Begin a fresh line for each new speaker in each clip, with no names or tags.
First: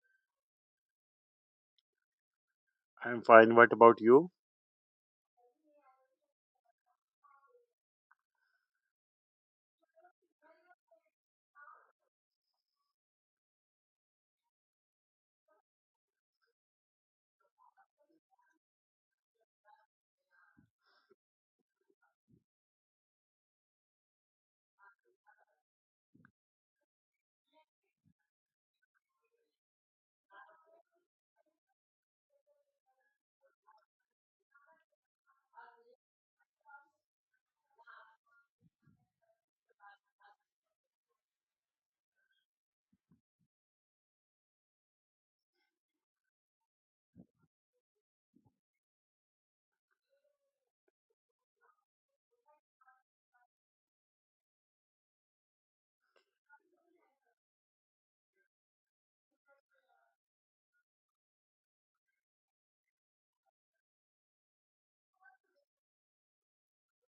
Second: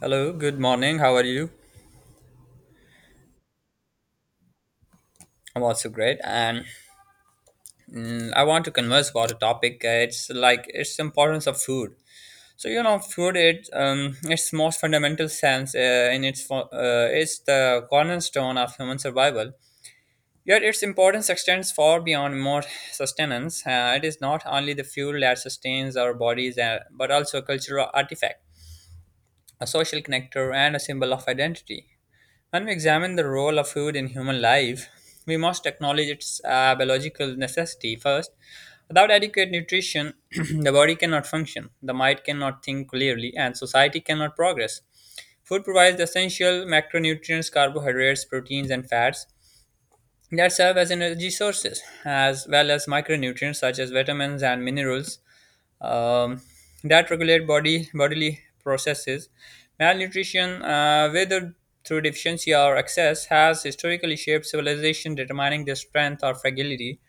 Hello, good morning. How are you?
I'm fine. What about you?
I'm also great, and I want to converse about a topic. It's like its importance of food. Food it its most fundamental sense in its it's the cornerstone of human survival. Yet its importance extends far beyond mere sustenance. It is not only the fuel that sustains our bodies, but also a cultural artifact, a social connector, and a symbol of identity. When we examine the role of food in human life, we must acknowledge its biological necessity first. Without adequate nutrition, the body cannot function, the mind cannot think clearly, and society cannot progress. Food provides the essential macronutrients, carbohydrates, proteins, and fats that serve as energy sources, as well as micronutrients such as vitamins and minerals um, that regulate body bodily processes. Malnutrition, whether through deficiency or excess, has historically shaped civilization, determining their strength or fragility.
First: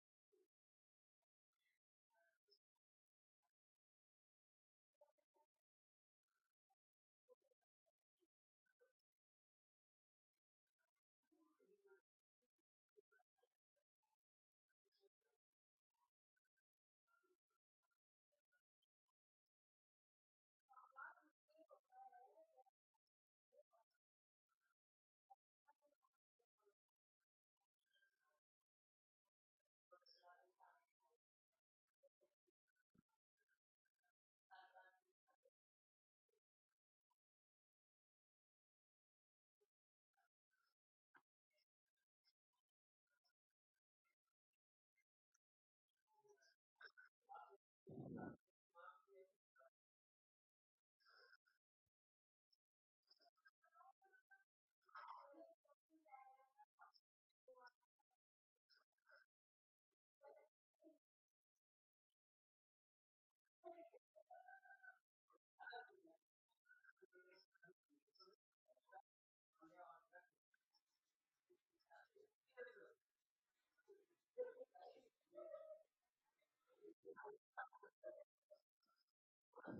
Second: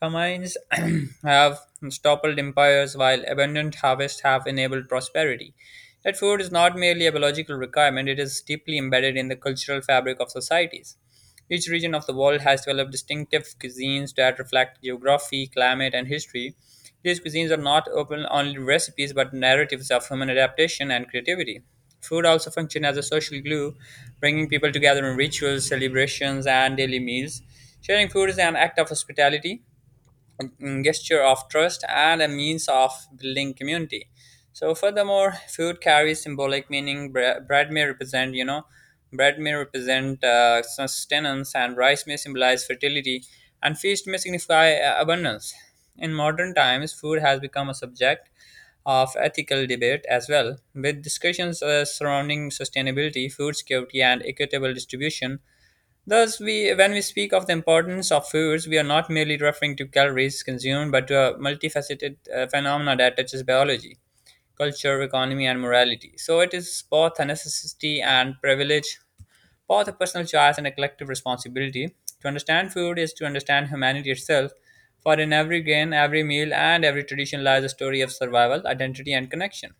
Famines have toppled empires, while abundant harvests have enabled prosperity. Yet, food is not merely a biological requirement, it is deeply embedded in the cultural fabric of societies. Each region of the world has developed distinctive cuisines that reflect geography, climate, and history. These cuisines are not open only recipes but narratives of human adaptation and creativity. Food also functions as a social glue, bringing people together in rituals, celebrations, and daily meals. Sharing food is an act of hospitality, gesture of trust and a means of building community. So, furthermore, food carries symbolic meaning. Bread may represent, bread may represent sustenance, and rice may symbolize fertility, and feast may signify abundance. In modern times, food has become a subject of ethical debate as well, with discussions surrounding sustainability, food security, and equitable distribution. Thus, when we speak of the importance of foods, we are not merely referring to calories consumed, but to a multifaceted phenomena that touches biology, culture, economy, and morality. So, it is both a necessity and privilege, both a personal choice and a collective responsibility. To understand food is to understand humanity itself, for in every grain, every meal, and every tradition lies a story of survival, identity, and connection.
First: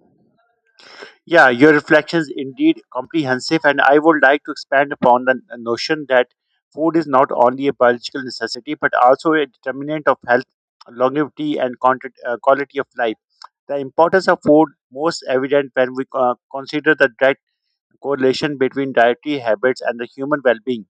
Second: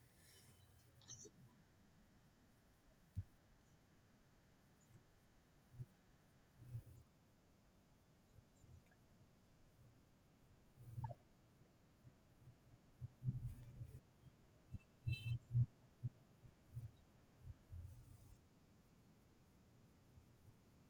Yeah, your reflections indeed comprehensive, and I would like to expand upon the notion that food is not only a biological necessity but also a determinant of health, longevity, and content, quality of life. The importance of food most evident when we consider the direct correlation between dietary habits and the human well-being.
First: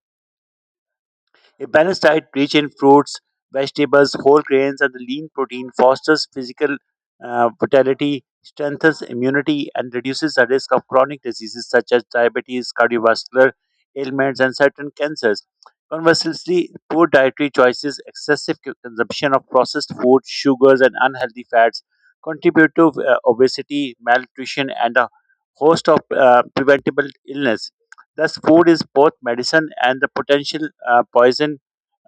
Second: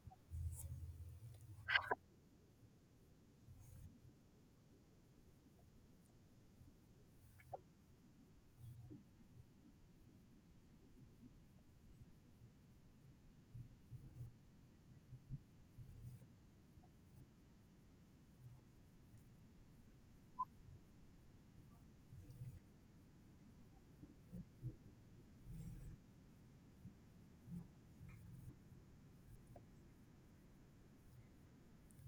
A balanced diet rich in fruits, vegetables, whole grains, and lean protein fosters physical vitality, strengthens immunity, and reduces the risk of chronic diseases such as diabetes, cardiovascular ailments, and certain cancers. Conversely, poor dietary choices, excessive consumption of processed food, sugars, and unhealthy fats contribute to obesity, malnutrition, and a host of preventable illness. Thus, food is both medicine and the potential poison,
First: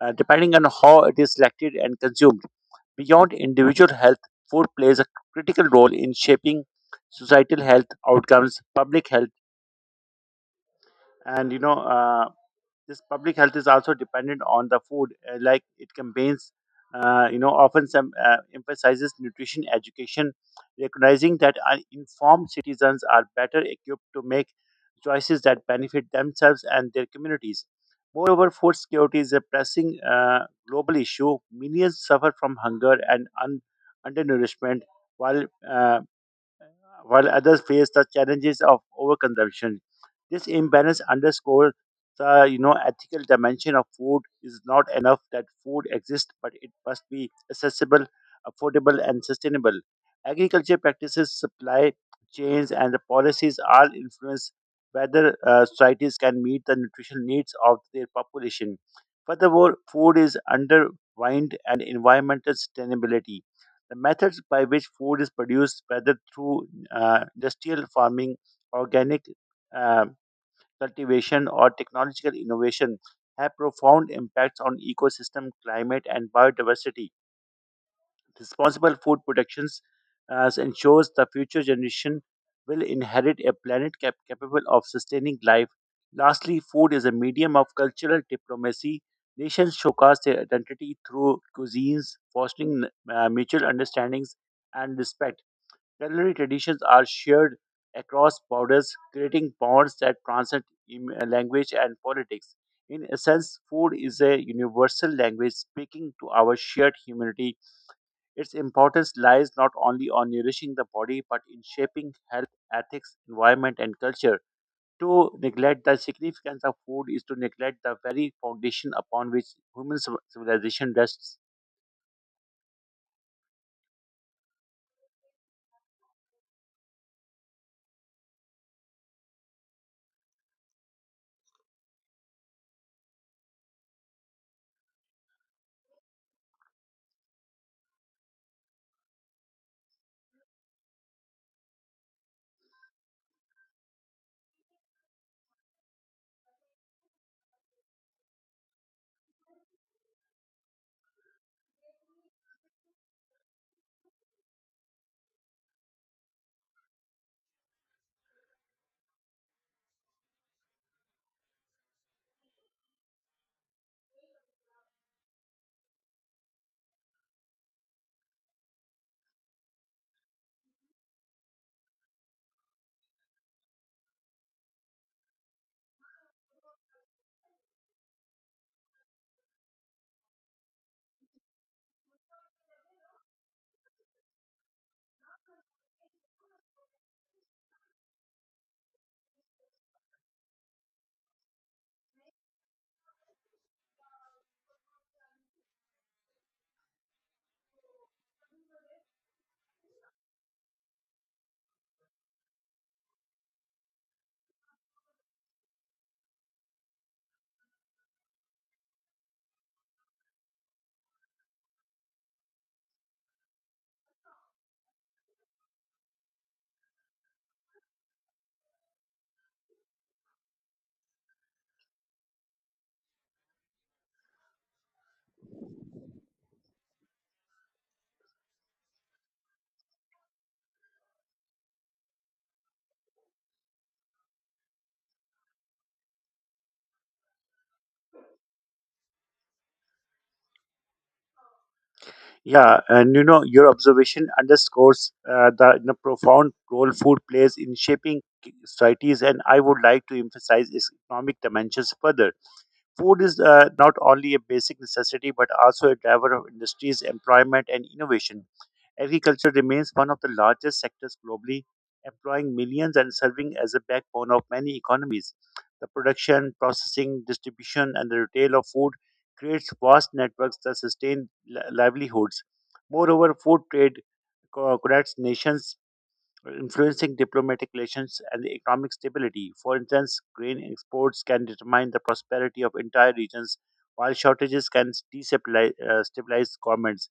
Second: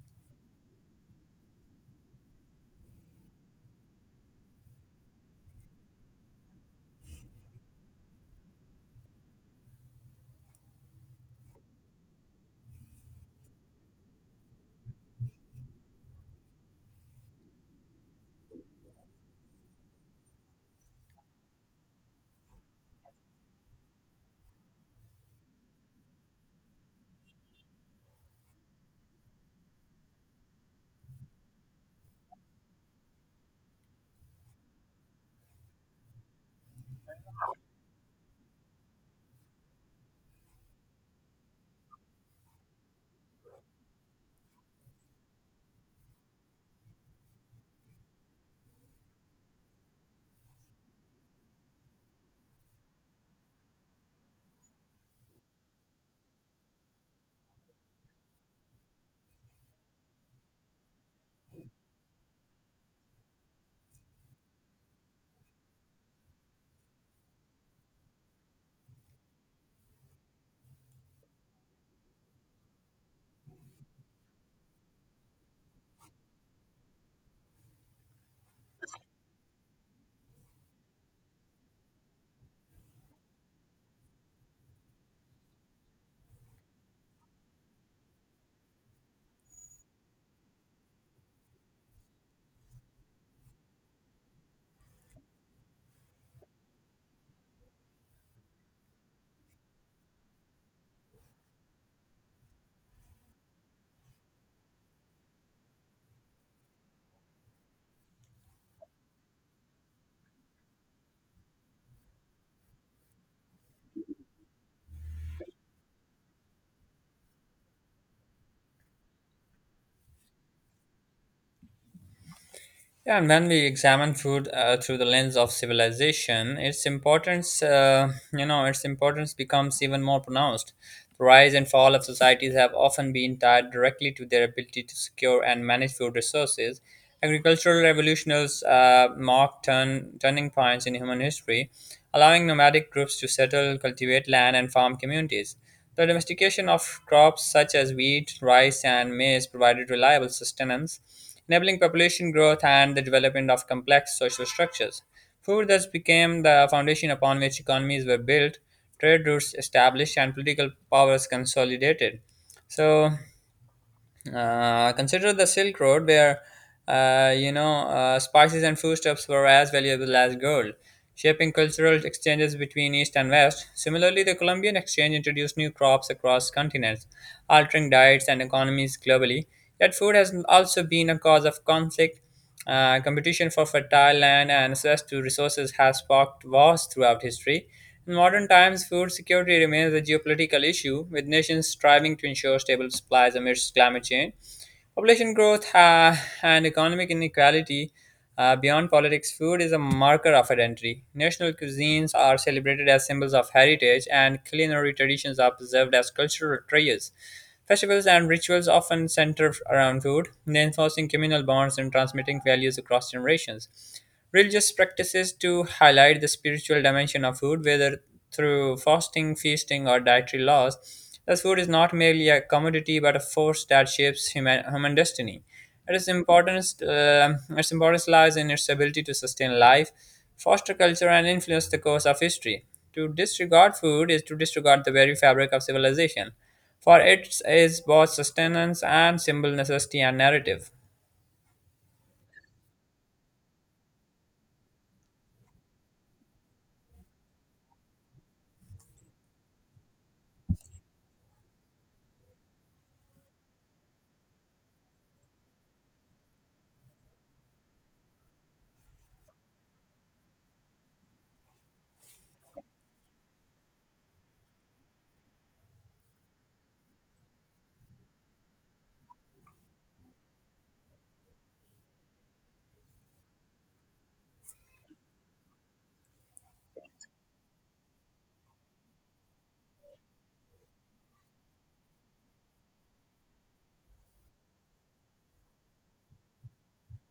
depending on how it is selected and consumed. Beyond individual health, food plays a critical role in shaping societal health outcomes, public health, and this public health is also dependent on the food like it campaigns often some emphasizes nutrition education recognizing that uninformed citizens are better equipped to make choices that benefit themselves and their communities. Moreover, food security is a pressing global issue. Millions suffer from hunger and undernourishment while uh, while others face the challenges of overconsumption. This imbalance underscores the ethical dimension of food. Is not enough that food exists, but it must be accessible, affordable, and sustainable. Agriculture practices, supply chains, and the policies all influence whether societies can meet the nutritional needs of their population. Furthermore, food is undermined and environmental sustainability. The methods by which food is produced, whether through industrial farming, organic uh, cultivation, or technological innovation, have profound impacts on ecosystem, climate, and biodiversity. Responsible food productions ensures the future generation will inherit a planet capable of sustaining life. Lastly, food is a medium of cultural diplomacy. Nations showcase their identity through cuisines, fostering mutual understandings and respect. Culinary traditions are shared across borders, creating bonds that transcend language and politics. In essence, food is a universal language speaking to our shared humanity. Its importance lies not only on nourishing the body but in shaping health, ethics, environment, and culture. To neglect the significance of food is to neglect the very foundation upon which human civilization rests.
Yeah, and when we examine food through the lens of civilization, its importance becomes even more pronounced. The rise and fall of societies have often been tied directly to their ability to secure and manage food resources. Agricultural revolutions marked turning points in human history, allowing nomadic groups to settle, cultivate land, and farm communities. The domestication of crops such as wheat, rice, and maize provided reliable sustenance enabling population growth and the development of complex social structures. Food thus became the foundation upon which economies were built, trade routes established, and political powers consolidated. So, Consider the Silk Road, where spices and foodstuffs were as valuable as gold, shaping cultural exchanges between East and West. Similarly, the Columbian Exchange introduced new crops across continents, altering diets and economies globally. Yet, food has also been a cause of conflict, competition for fertile land and access to resources has sparked wars throughout history. In modern times, food security remains a geopolitical issue, with nations striving to ensure stable supplies amidst climate change. Population growth and economic inequality. Beyond politics, food is a marker of identity. National cuisines are celebrated as symbols of heritage, and culinary traditions are preserved as cultural treasures. Festivals and rituals often center around food, reinforcing communal bonds and transmitting values across generations. Religious practices to highlight the spiritual dimension of food, whether through fasting, feasting, or dietary laws, as food is not merely a commodity but a force that shapes human destiny. Its importance lies in its ability to sustain life, foster culture, and influence the course of history. To disregard food is to disregard the very fabric of civilization, for it is both sustenance and symbol necessity and narrative.
Yeah, and your observation underscores the profound role food plays in shaping societies, and I would like to emphasize its economic dimensions further. Food is not only a basic necessity but also a driver of industries, employment, and innovation. Agriculture remains one of the largest sectors globally, employing millions and serving as a backbone of many economies. The production, processing, distribution, and the retail of food creates vast networks that sustain livelihoods. Moreover, food trade connects nations influencing diplomatic relations and economic stability. For instance, grain exports can determine the prosperity of entire regions, while shortages can destabilize stabilize governments.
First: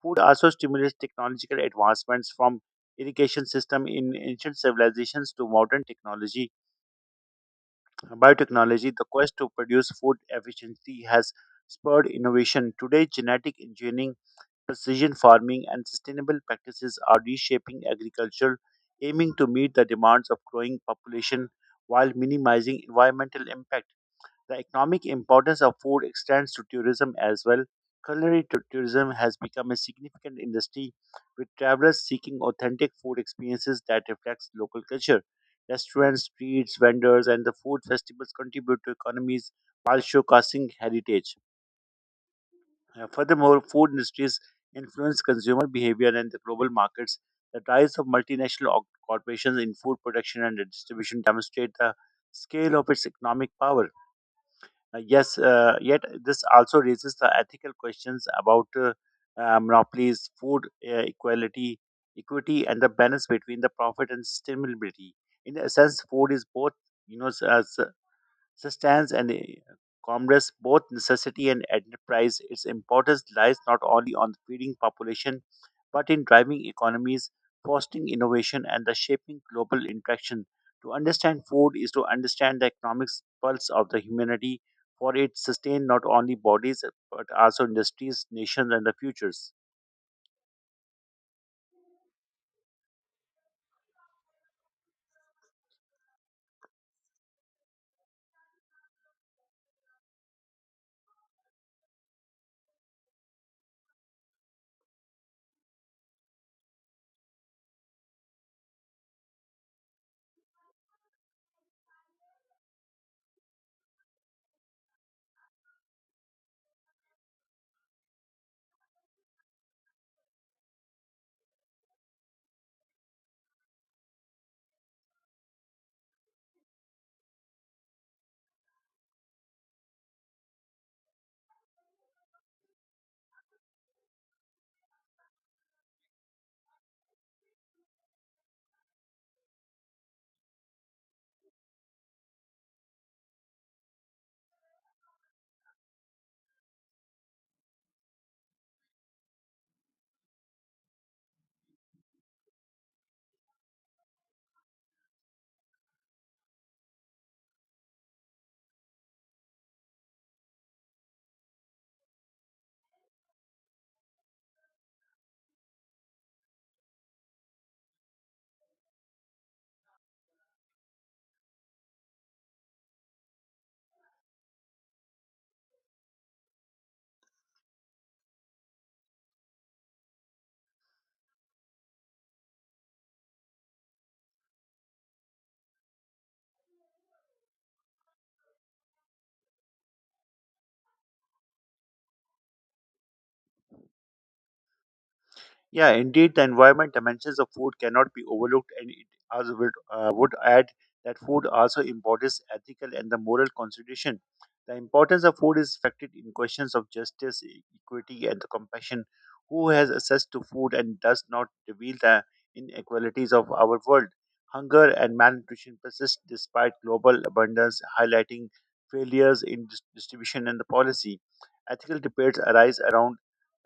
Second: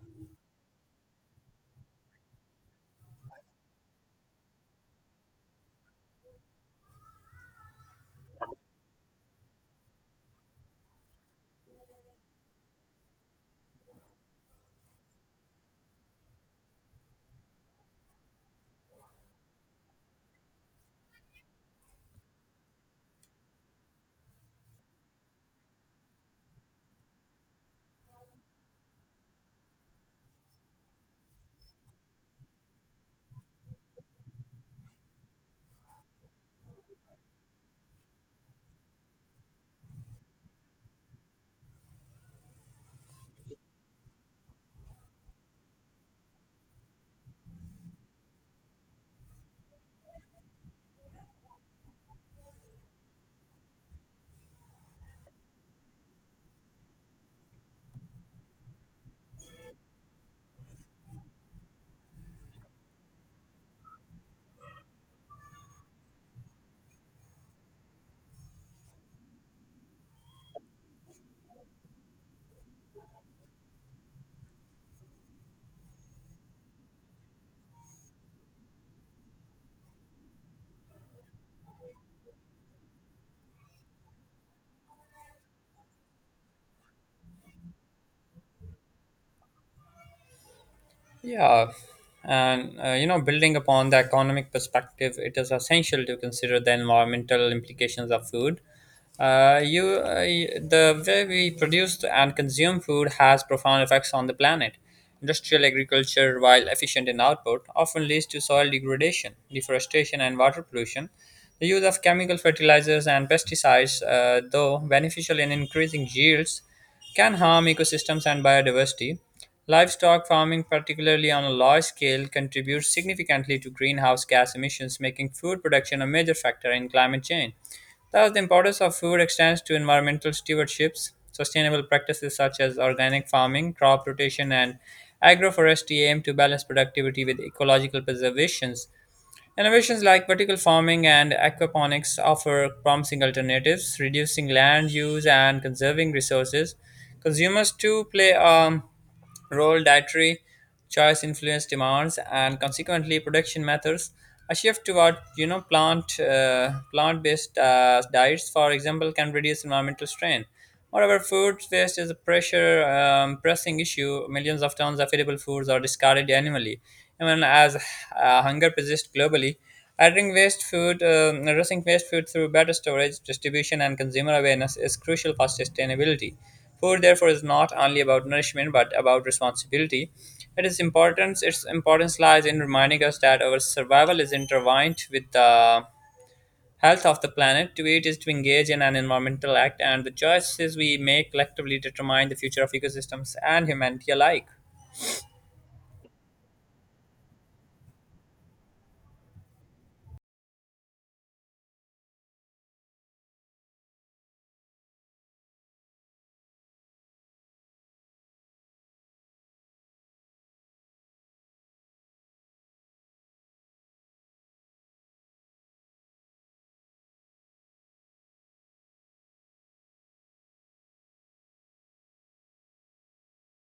Food also stimulates technological advancements from irrigation system in ancient civilizations to modern technology biotechnology. The quest to produce food efficiently has spurred innovation today. Genetic engineering, precision farming, and sustainable practices are reshaping agriculture, aiming to meet the demands of growing population while minimizing environmental impact. The economic importance of food extends to tourism as well. Culinary tourism has become a significant industry, with travelers seeking authentic food experiences that reflects local culture. Restaurants, streets, vendors, and the food festivals contribute to economies while showcasing heritage. Furthermore, food industries influence consumer behavior and the global markets. The rise of multinational corporations in food production and distribution demonstrate the scale of its economic power. Yes, yet this also raises the ethical questions about monopolies, food equality, equity, and the balance between the profit and sustainability. In a sense, food is both, as sustains and commerce, both necessity and enterprise. Its importance lies not only on feeding population, but in driving economies, fostering innovation, and the shaping global interaction. To understand food is to understand the economic pulse of the humanity, for it sustains not only bodies but also industries, nations, and the futures.
Yeah, and building upon the economic perspective, it is essential to consider the environmental implications of food. The way we produce and consume food has profound effects on the planet. Industrial agriculture, while efficient in output, often leads to soil degradation, deforestation, and water pollution. The use of chemical fertilizers and pesticides, though beneficial in increasing yields, can harm ecosystems and biodiversity. Livestock farming, particularly on a large scale, contributes significantly to greenhouse gas emissions, making food production a major factor in climate change. Thus, the importance of food extends to environmental stewardships. Sustainable practices such as organic farming, crop rotation, and agroforestry aim to balance productivity with ecological preservations. Innovations like vertical farming and aquaponics offer promising alternatives, reducing land use and conserving resources. Consumers too play role, dietary choice influence demands, and consequently production methods. A shift toward plant based diets, for example, can reduce environmental strain. Moreover, food waste is a pressure pressing issue. Millions of tons of edible foods are discarded annually, even as hunger persists globally. Addressing waste food through better storage, distribution, and consumer awareness is crucial for sustainability. Food, therefore, is not only about nourishment but about responsibility. It is importance. Its importance lies in reminding us that our survival is intertwined with the health of the planet. To eat is to engage in an environmental act, and the choices we make collectively determine the future of ecosystems and humanity alike.
Yeah, indeed, the environment dimensions of food cannot be overlooked, and it also would add that food also embodies ethical and the moral consideration. The importance of food is reflected in questions of justice, equity, and the compassion. Who has access to food and does not reveal the inequalities of our world? Hunger and malnutrition persist despite global abundance, highlighting failures in distribution and the policy. Ethical debates arise around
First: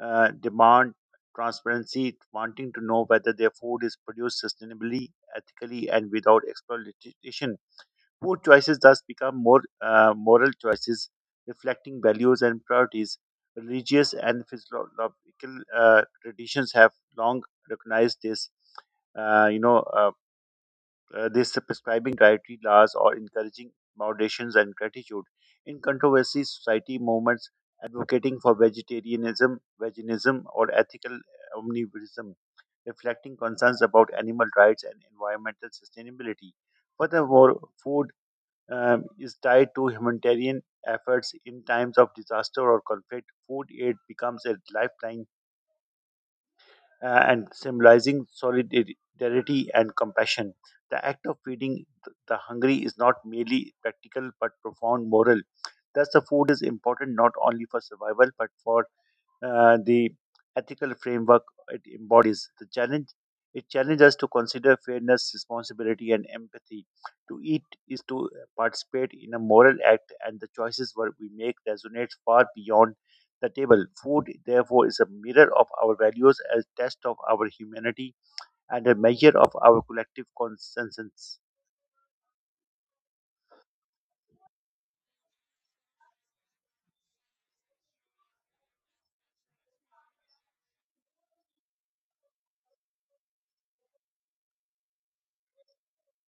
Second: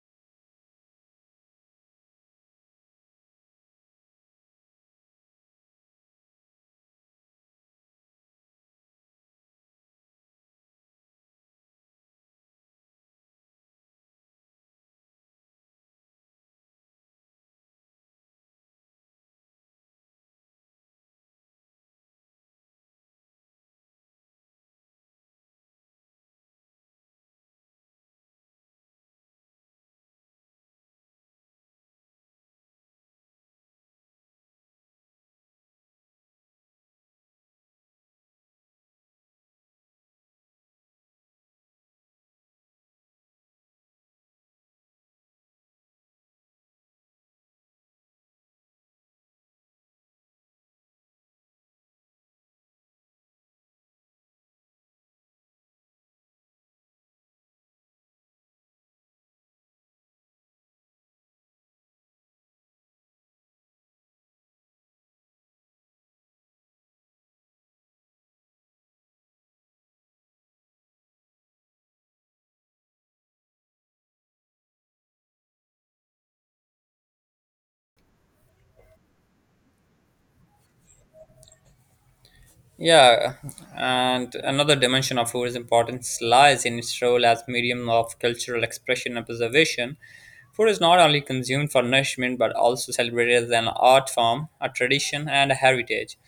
demand transparency, wanting to know whether their food is produced sustainably, ethically, and without exploitation. Food choices thus become more moral choices, reflecting values and priorities. Religious and physiological traditions have long recognized this. Uh, you know, uh, this prescribing dietary laws or encouraging moderations and gratitude. In controversy, society movements advocating for vegetarianism, veganism, or ethical omnivorism, reflecting concerns about animal rights and environmental sustainability. Furthermore, food is tied to humanitarian efforts in times of disaster or conflict. Food aid becomes a lifeline and symbolizing solidarity and compassion. The act of feeding the hungry is not merely practical but profound moral. Thus, the food is important not only for survival but for the ethical framework it embodies. The challenge it challenges us to consider fairness, responsibility, and empathy. To eat is to participate in a moral act, and the choices what we make resonate far beyond the table. Food, therefore, is a mirror of our values, a test of our humanity, and a measure of our collective consensus.
Yeah, and another dimension of food's importance lies in its role as medium of cultural expression and preservation. Food is not only consumed for nourishment but also celebrated as an art form, a tradition, and a heritage.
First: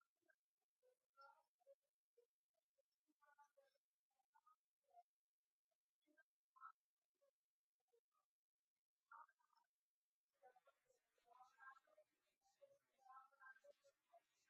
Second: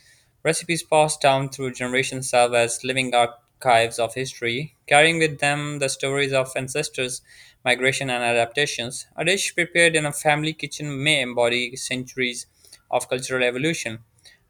Recipes passed down through generations serve as living archives of history, carrying with them the stories of ancestors, migration, and adaptations. A dish prepared in a family kitchen may embody centuries of cultural evolution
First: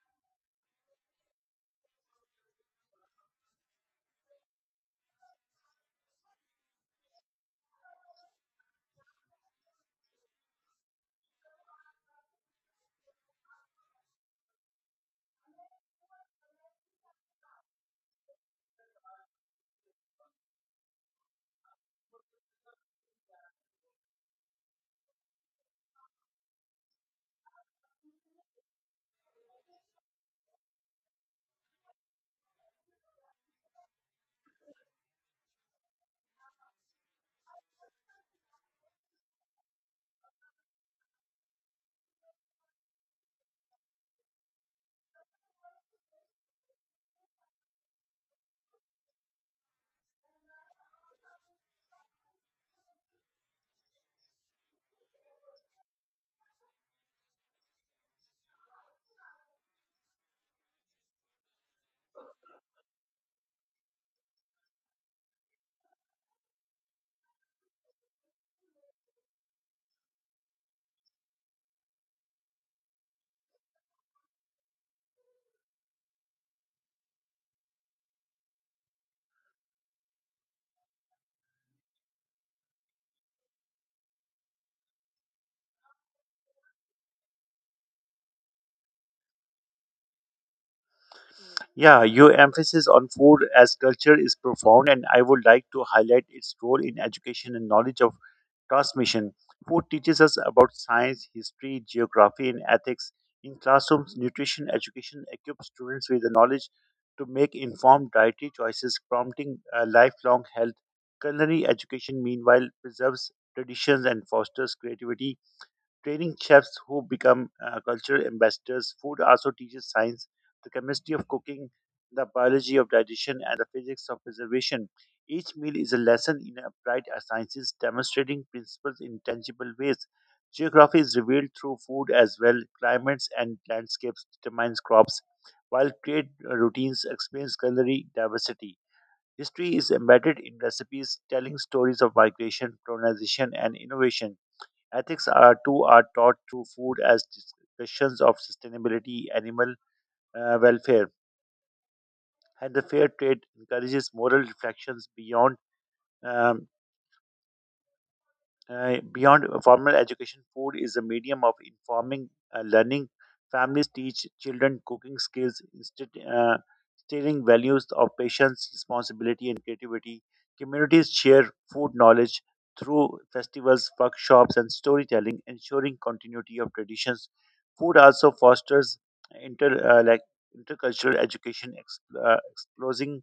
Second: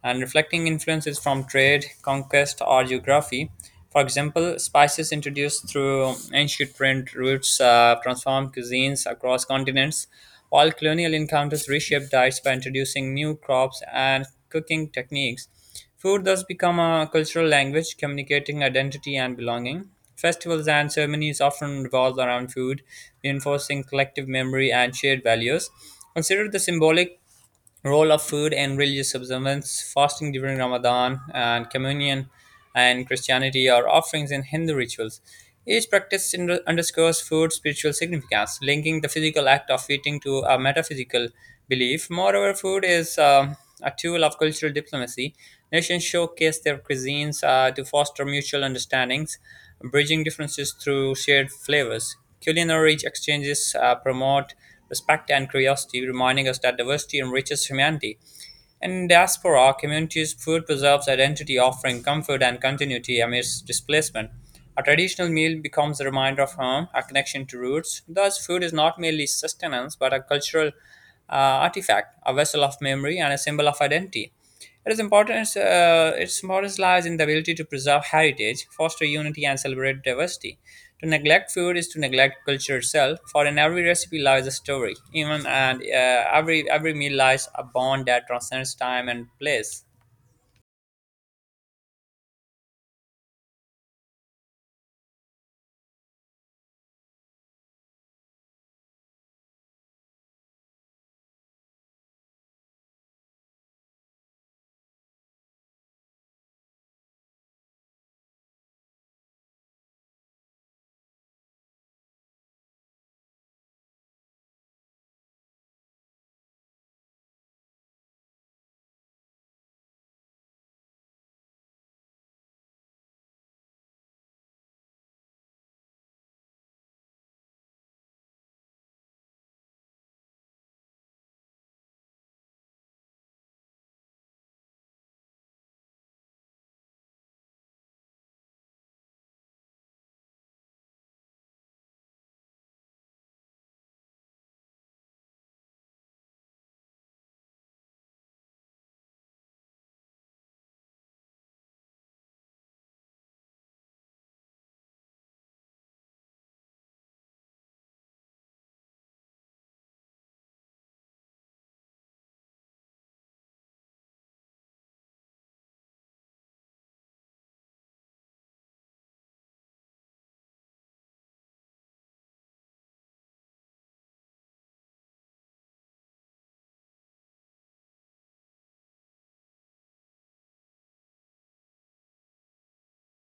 and reflecting influences from trade, conquest, or geography. For example, spices introduced through ancient trade routes transformed cuisines across continents, while colonial encounters reshaped diets by introducing new crops and cooking techniques. Food thus become a cultural language communicating identity and belonging. Festivals and ceremonies often revolve around food, reinforcing collective memory and shared values. Consider the symbolic role of food and religious observance, fasting during Ramadan, and communion and Christianity are offerings in Hindu rituals. Each practice underscores food's spiritual significance, linking the physical act of eating to a metaphysical belief. Moreover, food is a tool of cultural diplomacy. Nations showcase their cuisines to foster mutual understandings, bridging differences through shared flavors. Culinary exchanges promote respect, and curiosity, reminding us that diversity enriches humanity. In diaspora communities, food preserves identity, offering comfort and continuity amidst displacement. A traditional meal becomes a reminder of home, a connection to roots. Thus, food is not merely sustenance but a cultural artifact, a vessel of memory, and a symbol of identity. It is important. Its importance lies in the ability to preserve heritage, foster unity, and celebrate diversity. To neglect food is to neglect culture itself, for in every recipe lies a story. Even and Every meal lies a bond that transcends time and place.
Yeah, your emphasis on food as culture is profound, and I would like to highlight its role in education and knowledge of transmission. Food teaches us about science, history, geography, and ethics. In classrooms, nutrition education equips students with the knowledge to make informed dietary choices, prompting lifelong health. Culinary education, meanwhile, preserves traditions and fosters creativity training chefs who become cultural ambassadors. Food also teaches science, the chemistry of cooking, the biology of digestion, and the physics of preservation. Each meal is a lesson in applied sciences, demonstrating principles in tangible ways. Geography is revealed through food as well. Climates and landscapes determines crops, while trade routines explains culinary diversity. History is embedded in recipes, telling stories of migration, colonization, and innovation. Ethics are too are taught through food as discussions of sustainability, animal welfare, and the fair trade encourages moral reflections um, beyond formal education. Food is a medium of informing learning. Families teach children cooking skills, instilling values of patience, responsibility, and creativity. Communities share food knowledge through festivals, workshops, and storytelling, ensuring continuity of traditions. Food also fosters inter uh, like intercultural education, exposing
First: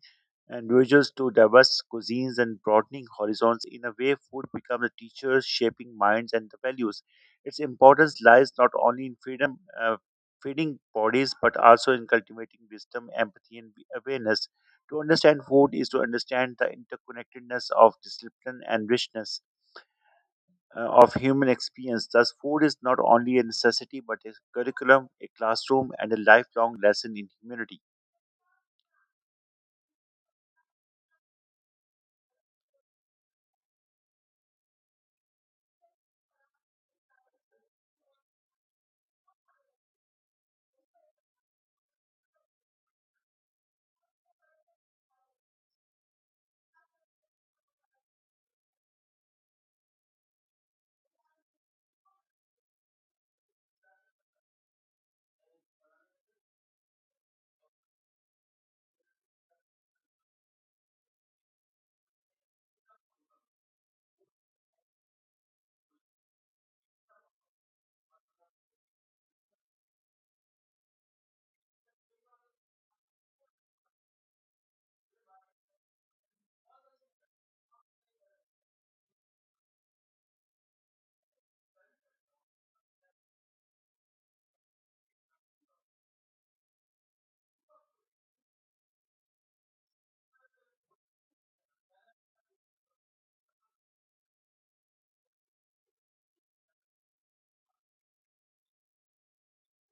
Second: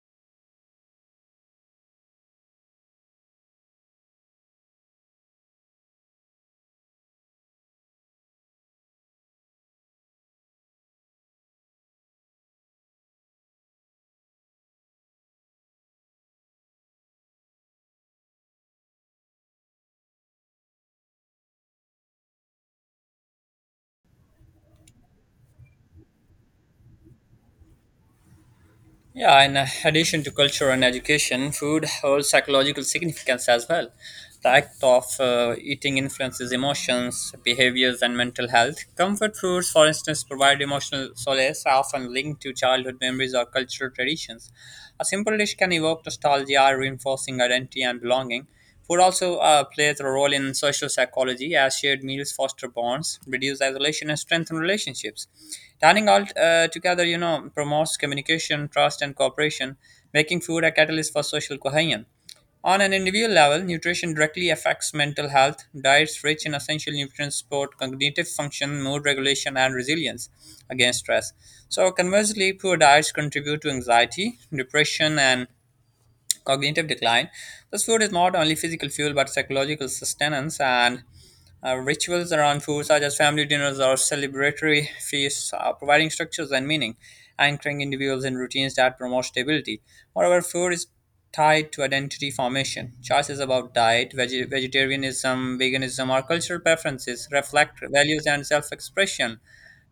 individuals to diverse cuisines and broadening horizons. In a way, food becomes a teacher, shaping minds and the values. Its importance lies not only in feeding bodies, but also in cultivating wisdom, empathy, and awareness. To understand food is to understand the interconnectedness of discipline and richness of human experience. Thus, food is not only a necessity, but a curriculum, a classroom, and a lifelong lesson in humanity.
Yeah, in addition to culture and education, food holds psychological significance as well. The act of eating influences emotions, behaviors, and mental health. Comfort foods, for instance, provide emotional solace, often linked to childhood memories or cultural traditions. A simple dish can evoke nostalgia, reinforcing identity and belonging. Food also plays a role in social psychology as shared meals foster bonds, reduce isolation, and strengthen relationships. Dining all together, promotes communication, trust, and cooperation, making food a catalyst for social cohesion. On an individual level, nutrition directly affects mental health. Diets rich in essential nutrients support cognitive function, mood regulation, and resilience against stress. So, conversely, poor diets contribute to anxiety, depression, and cognitive decline. Thus, food is not only physical fuel but psychological sustenance, and rituals around food, such as family dinners or celebratory feasts, are providing structures and meaning, anchoring individuals in routines that promote stability. Moreover, food is tied to identity formation. Choices about diet, vegetarianism, veganism, or cultural preferences reflect values and self expression.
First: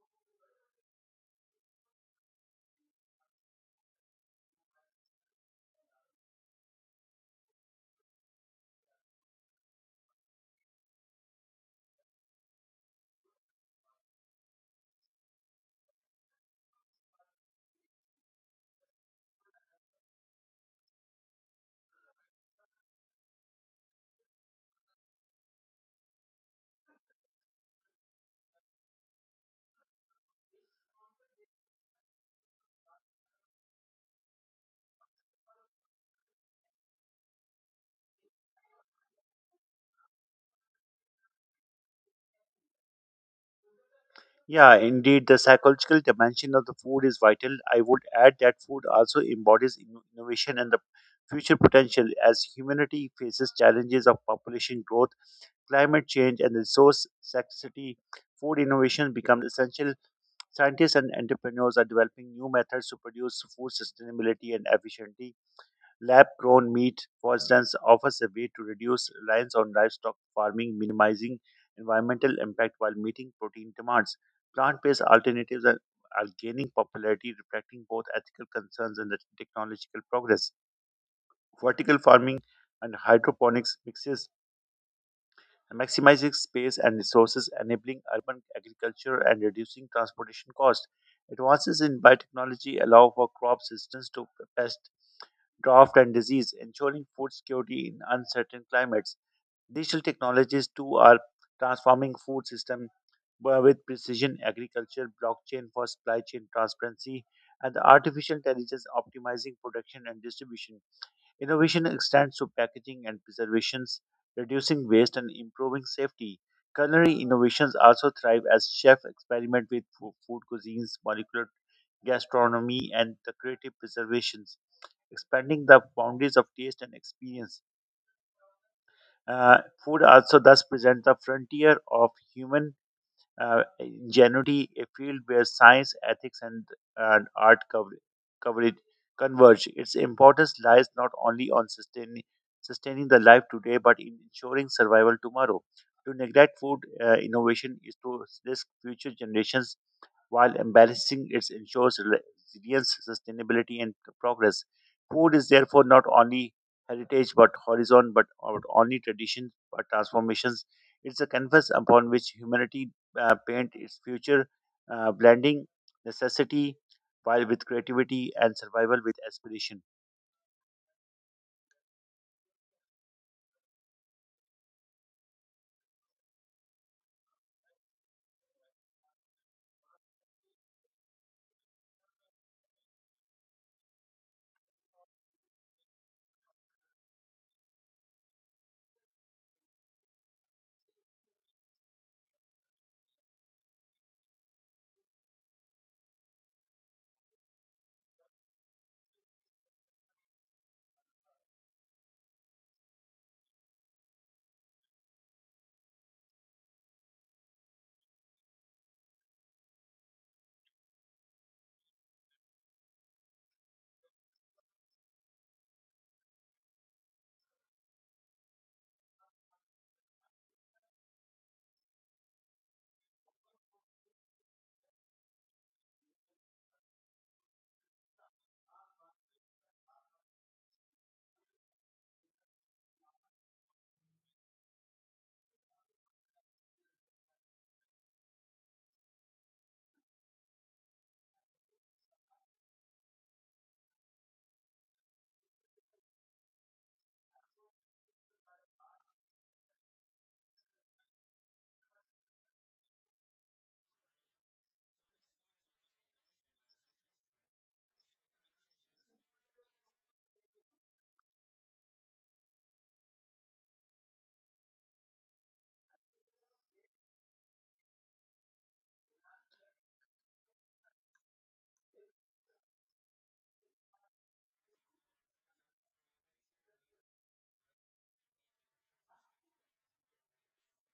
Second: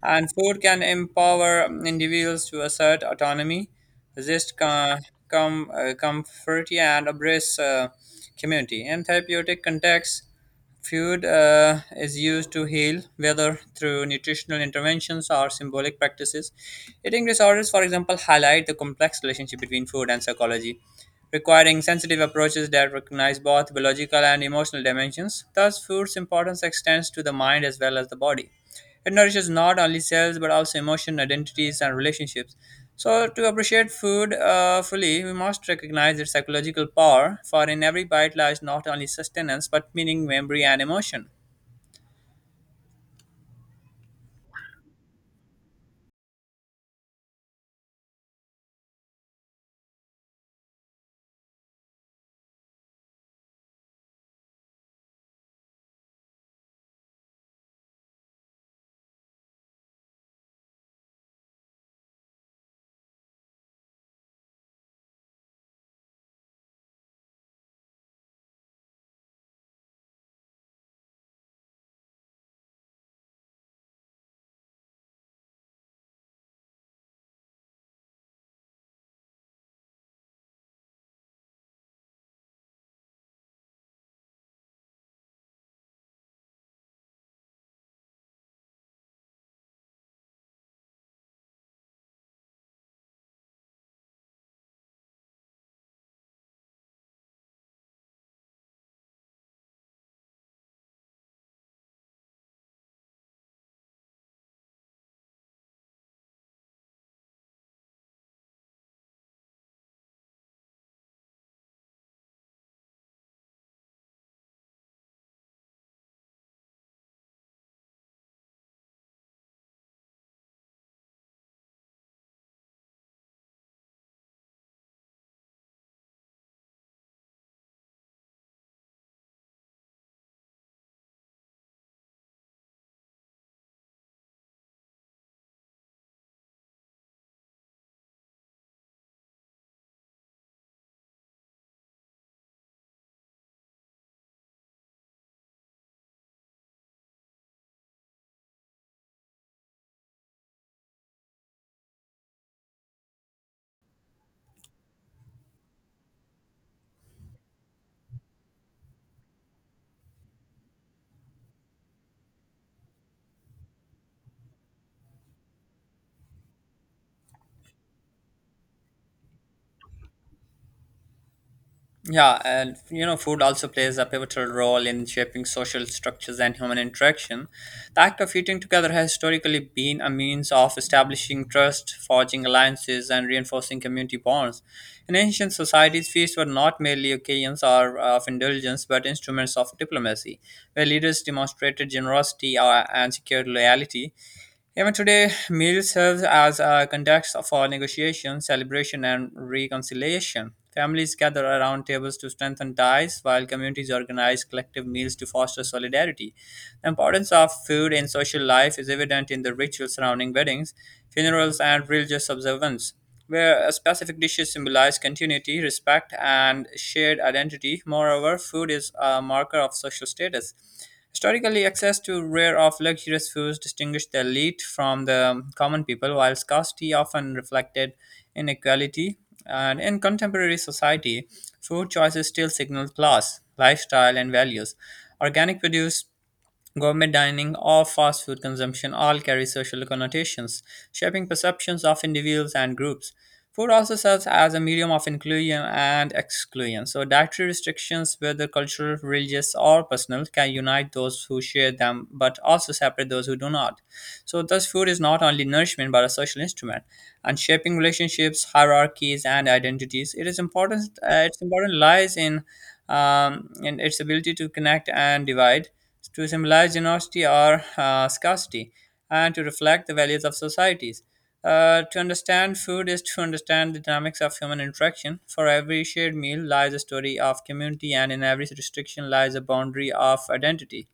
And food can empower individuals to assert autonomy resist comfort and embrace community. In therapeutic contexts, food is used to heal, whether through nutritional interventions or symbolic practices. Eating disorders, for example, highlight the complex relationship between food and psychology, requiring sensitive approaches that recognize both biological and emotional dimensions. Thus, food's importance extends to the mind as well as the body. It nourishes not only cells but also emotion, identities, and relationships. So, to appreciate food fully, we must recognize its psychological power, for in every bite lies not only sustenance but meaning, memory, and emotion.
Yeah, indeed, the psychological dimension of the food is vital. I would add that food also embodies innovation and the future potential as humanity faces challenges of population growth, climate change, and resource scarcity. Food innovation becomes essential. Scientists and entrepreneurs are developing new methods to produce food sustainability and efficiently. Lab grown meat, for instance, offers a way to reduce reliance on livestock farming, minimizing environmental impact while meeting protein demands. Plant based alternatives are gaining popularity, reflecting both ethical concerns and the technological progress. Vertical farming and hydroponics mixes and maximizing space and resources, enabling urban agriculture and reducing transportation costs. Advances in biotechnology allow for crop systems to pest, drought, and disease, ensuring food security in uncertain climates. Digital technologies too are transforming food system where with precision agriculture, blockchain for supply chain transparency, and the artificial intelligence optimizing production and distribution. Innovation extends to packaging and preservations, reducing waste and improving safety. Culinary innovations also thrive as chefs experiment with food cuisines, molecular gastronomy, and the creative preservations, expanding the boundaries of taste and experience. Uh, Food also thus presents the frontier of human in a field where science, ethics, and art cover, coverage converge. Its importance lies not only on sustaining the life today, but in ensuring survival tomorrow. To neglect food innovation is to risk future generations while embracing it ensures resilience, sustainability, and progress. Food is therefore not only heritage but horizon, but not only tradition but transformations. It's a canvas upon which humanity paint its future, blending necessity while with creativity and survival with aspiration.
Yeah, and you know, food also plays a pivotal role in shaping social structures and human interaction. The act of eating together has historically been a means of establishing trust, forging alliances, and reinforcing community bonds. In ancient societies, feasts were not merely occasions or of indulgence, but instruments of diplomacy, where leaders demonstrated generosity and secured loyalty. Even today, meal serves as a context for negotiation, celebration, and reconciliation. Families gather around tables to strengthen ties, while communities organize collective meals to foster solidarity. The importance of food in social life is evident in the rituals surrounding weddings, funerals, and religious observance where a specific dishes symbolize continuity, respect, and shared identity. Moreover, food is a marker of social status. Historically, access to rare of luxurious foods distinguished the elite from the common people, while scarcity often reflected inequality. And in contemporary society, food choices still signal class, lifestyle, and values. Organic produce gourmet dining or fast food consumption all carry social connotations, shaping perceptions of individuals and groups. Food also serves as a medium of inclusion and exclusion, so dietary restrictions, whether cultural, religious, or personal, can unite those who share them but also separate those who do not. So, thus, food is not only nourishment but a social instrument, and shaping relationships, hierarchies, and identities. It is important. Its importance lies in its ability to connect and divide to symbolize generosity or scarcity and to reflect the values of societies. To understand food is to understand the dynamics of human interaction. For every shared meal lies a story of community, and in every restriction lies a boundary of identity.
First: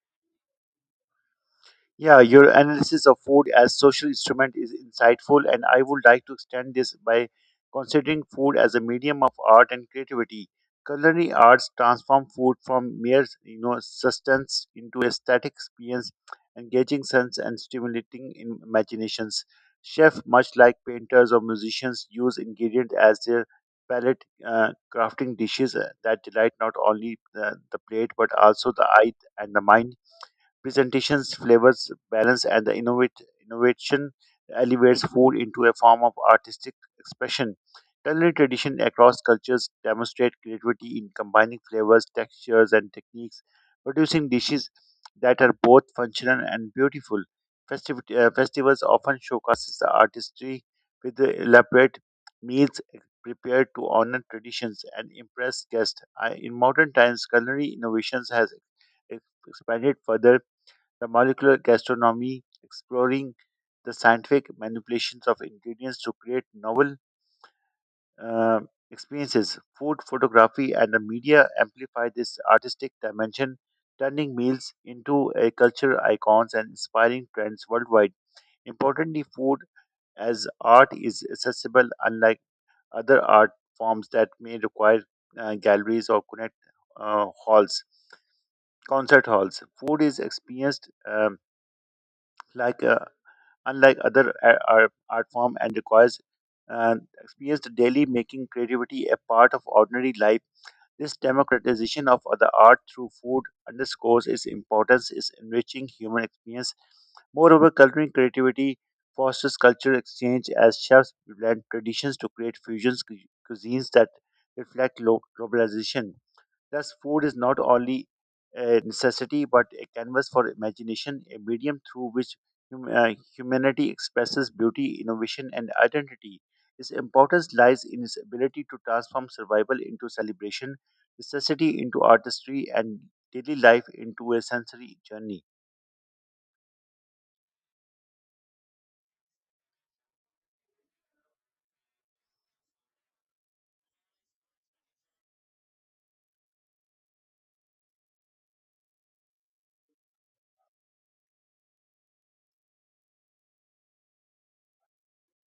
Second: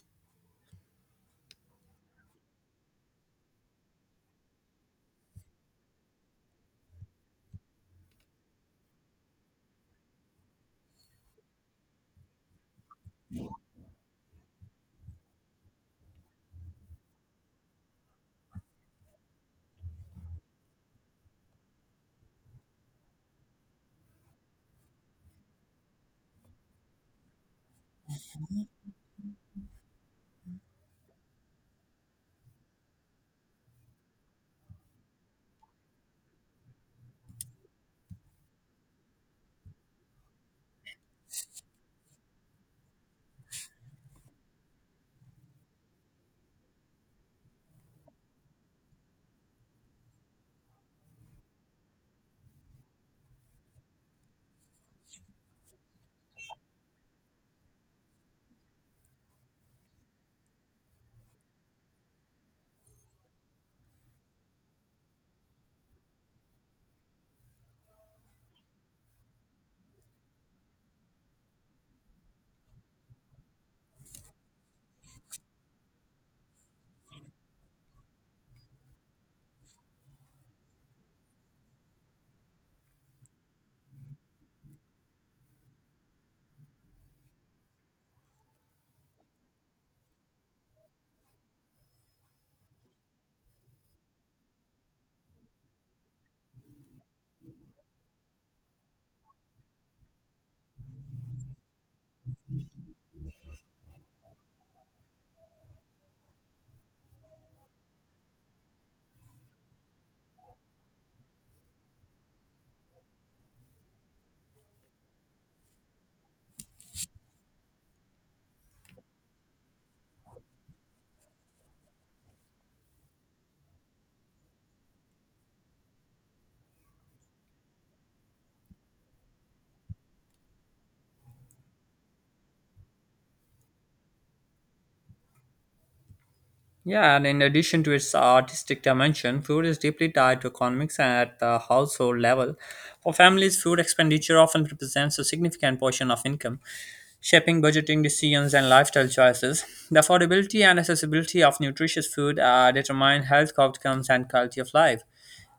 Yeah, your analysis of food as social instrument is insightful, and I would like to extend this by considering food as a medium of art and creativity. Culinary arts transform food from mere, you know, sustenance into aesthetic experience, engaging sense and stimulating in imaginations. Chefs, much like painters or musicians, use ingredients as their palette, crafting dishes that delight not only the plate but also the eye and the mind, presentations, flavors, balance, and the innovate innovation elevates food into a form of artistic expression. Culinary tradition across cultures demonstrate creativity in combining flavors, textures, and techniques, producing dishes that are both functional and beautiful. Festivals often showcases the artistry with the elaborate meals prepared to honor traditions and impress guests. In modern times culinary innovations has expanded further the molecular gastronomy, exploring the scientific manipulations of ingredients to create novel uh, experiences. Food photography and the media amplify this artistic dimension, turning meals into a culture icons and inspiring trends worldwide. Importantly, food as art is accessible, unlike other art forms that may require galleries or connect halls, concert halls. Food is experienced like a, unlike other art form and requires uh, experienced daily, making creativity a part of ordinary life. This democratization of the art through food underscores its importance is enriching human experience. Moreover, cultural creativity fosters cultural exchange as chefs blend traditions to create fusions cuisines that reflect globalization. Thus, food is not only a necessity but a canvas for imagination, a medium through which humanity expresses beauty, innovation, and identity. Its importance lies in its ability to transform survival into celebration, necessity into artistry, and daily life into a sensory journey.
Yeah, and in addition to its artistic dimension, food is deeply tied to economics at the household level. For families, food expenditure often represents a significant portion of income, shaping budgeting decisions and lifestyle choices. The affordability and accessibility of nutritious food determine health outcomes and quality of life.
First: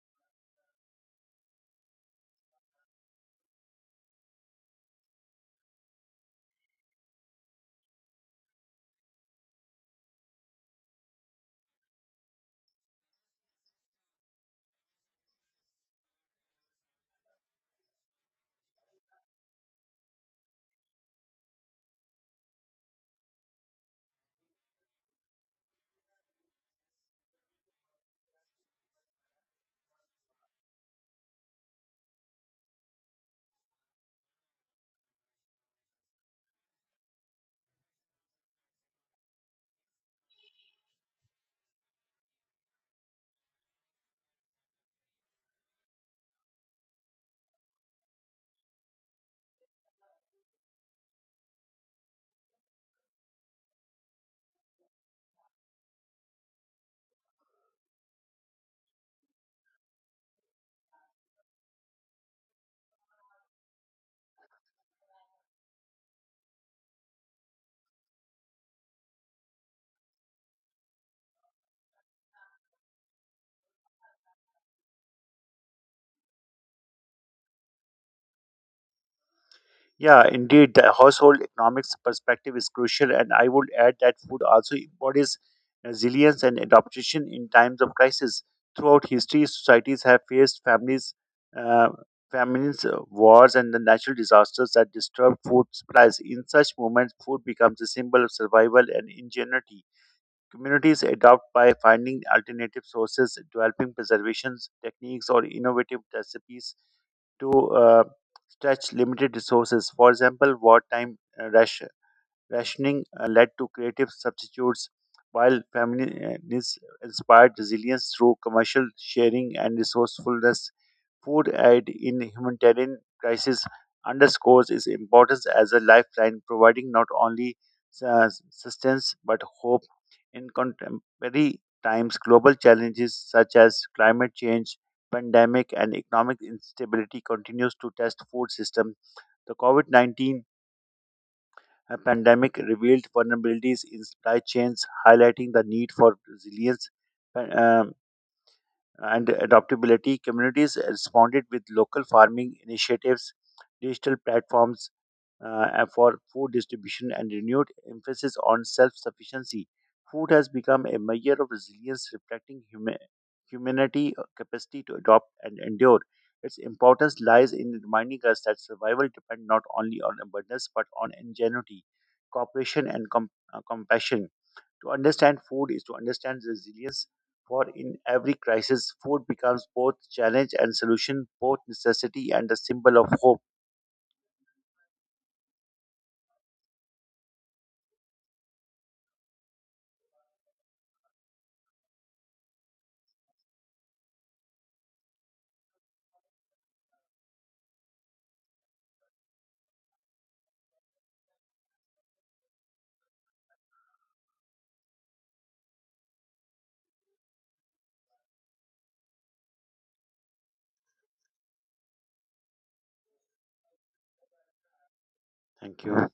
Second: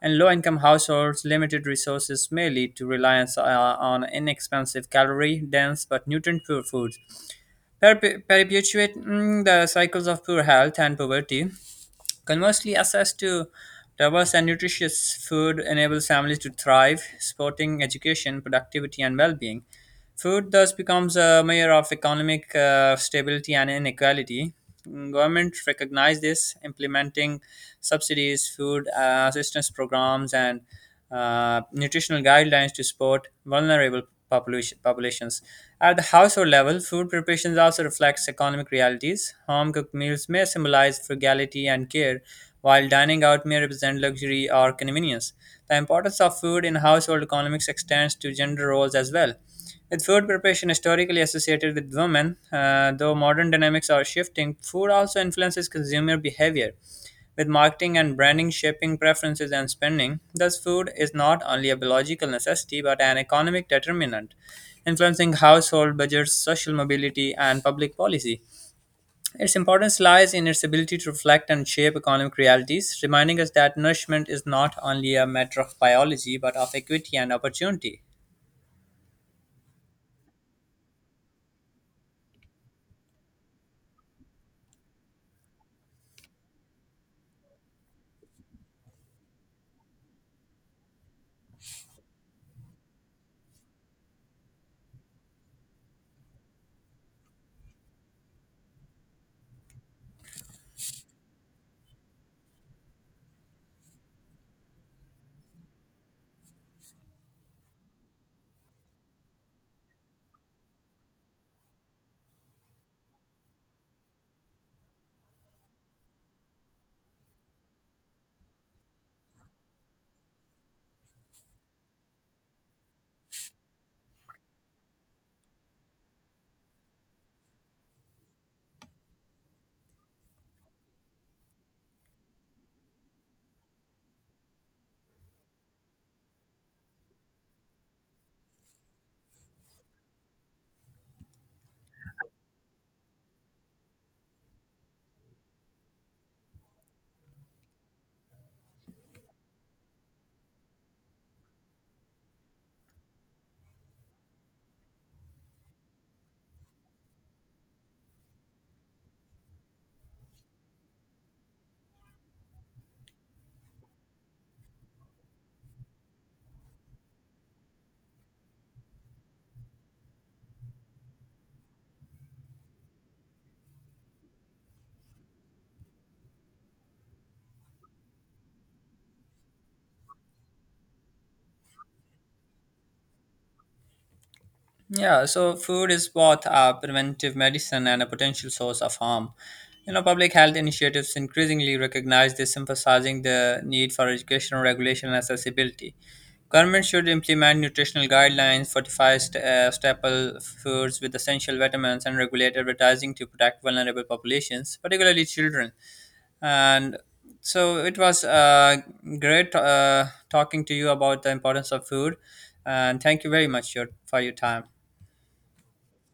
In low income households, limited resources may lead to reliance on inexpensive, calorie dense, but nutrient poor foods perpetuating the cycles of poor health and poverty. Conversely, access to diverse and nutritious food enables families to thrive, supporting education, productivity, and well being. Food thus becomes a measure of economic stability and inequality. Government recognize this, implementing subsidies, food assistance programs, and nutritional guidelines to support vulnerable populations. At the household level, food preparations also reflects economic realities. Home cooked meals may symbolize frugality and care, while dining out may represent luxury or convenience. The importance of food in household economics extends to gender roles as well. With food preparation historically associated with women, though modern dynamics are shifting, food also influences consumer behavior, with marketing and branding shaping preferences and spending. Thus, food is not only a biological necessity but an economic determinant, influencing household budgets, social mobility, and public policy. Its importance lies in its ability to reflect and shape economic realities, reminding us that nourishment is not only a matter of biology but of equity and opportunity.
Yeah, indeed, the household economics perspective is crucial, and I would add that food also embodies resilience and adaptation in times of crisis. Throughout history, societies have faced families, uh, famines, wars, and the natural disasters that disturb food supplies. In such moments, food becomes a symbol of survival and ingenuity. Communities adapt by finding alternative sources, developing preservation techniques, or innovative recipes to uh, stretch limited resources. For example, wartime Russia, rationing led to creative substitutes, while feminism inspired resilience through commercial sharing and resourcefulness. Food aid in humanitarian crisis underscores its importance as a lifeline, providing not only sustenance but hope. In contemporary times, global challenges such as climate change, pandemic, and economic instability continues to test food system. The COVID-19 a pandemic revealed vulnerabilities in supply chains, highlighting the need for resilience uh, um, and adaptability. Communities responded with local farming initiatives, digital platforms, for food distribution and renewed emphasis on self sufficiency. Food has become a measure of resilience, reflecting humanity' capacity to adopt and endure. Its importance lies in reminding us that survival depends not only on abundance but on ingenuity, cooperation, and compassion. To understand food is to understand resilience, for in every crisis, food becomes both challenge and solution, both necessity and a symbol of hope.
Yeah, so food is both a preventive medicine and a potential source of harm. You know, public health initiatives increasingly recognize this, emphasizing the need for educational regulation and accessibility. Governments should implement nutritional guidelines, fortify staple foods with essential vitamins, and regulate advertising to protect vulnerable populations, particularly children. And so it was great talking to you about the importance of food, and thank you very much for your time.
Thank you.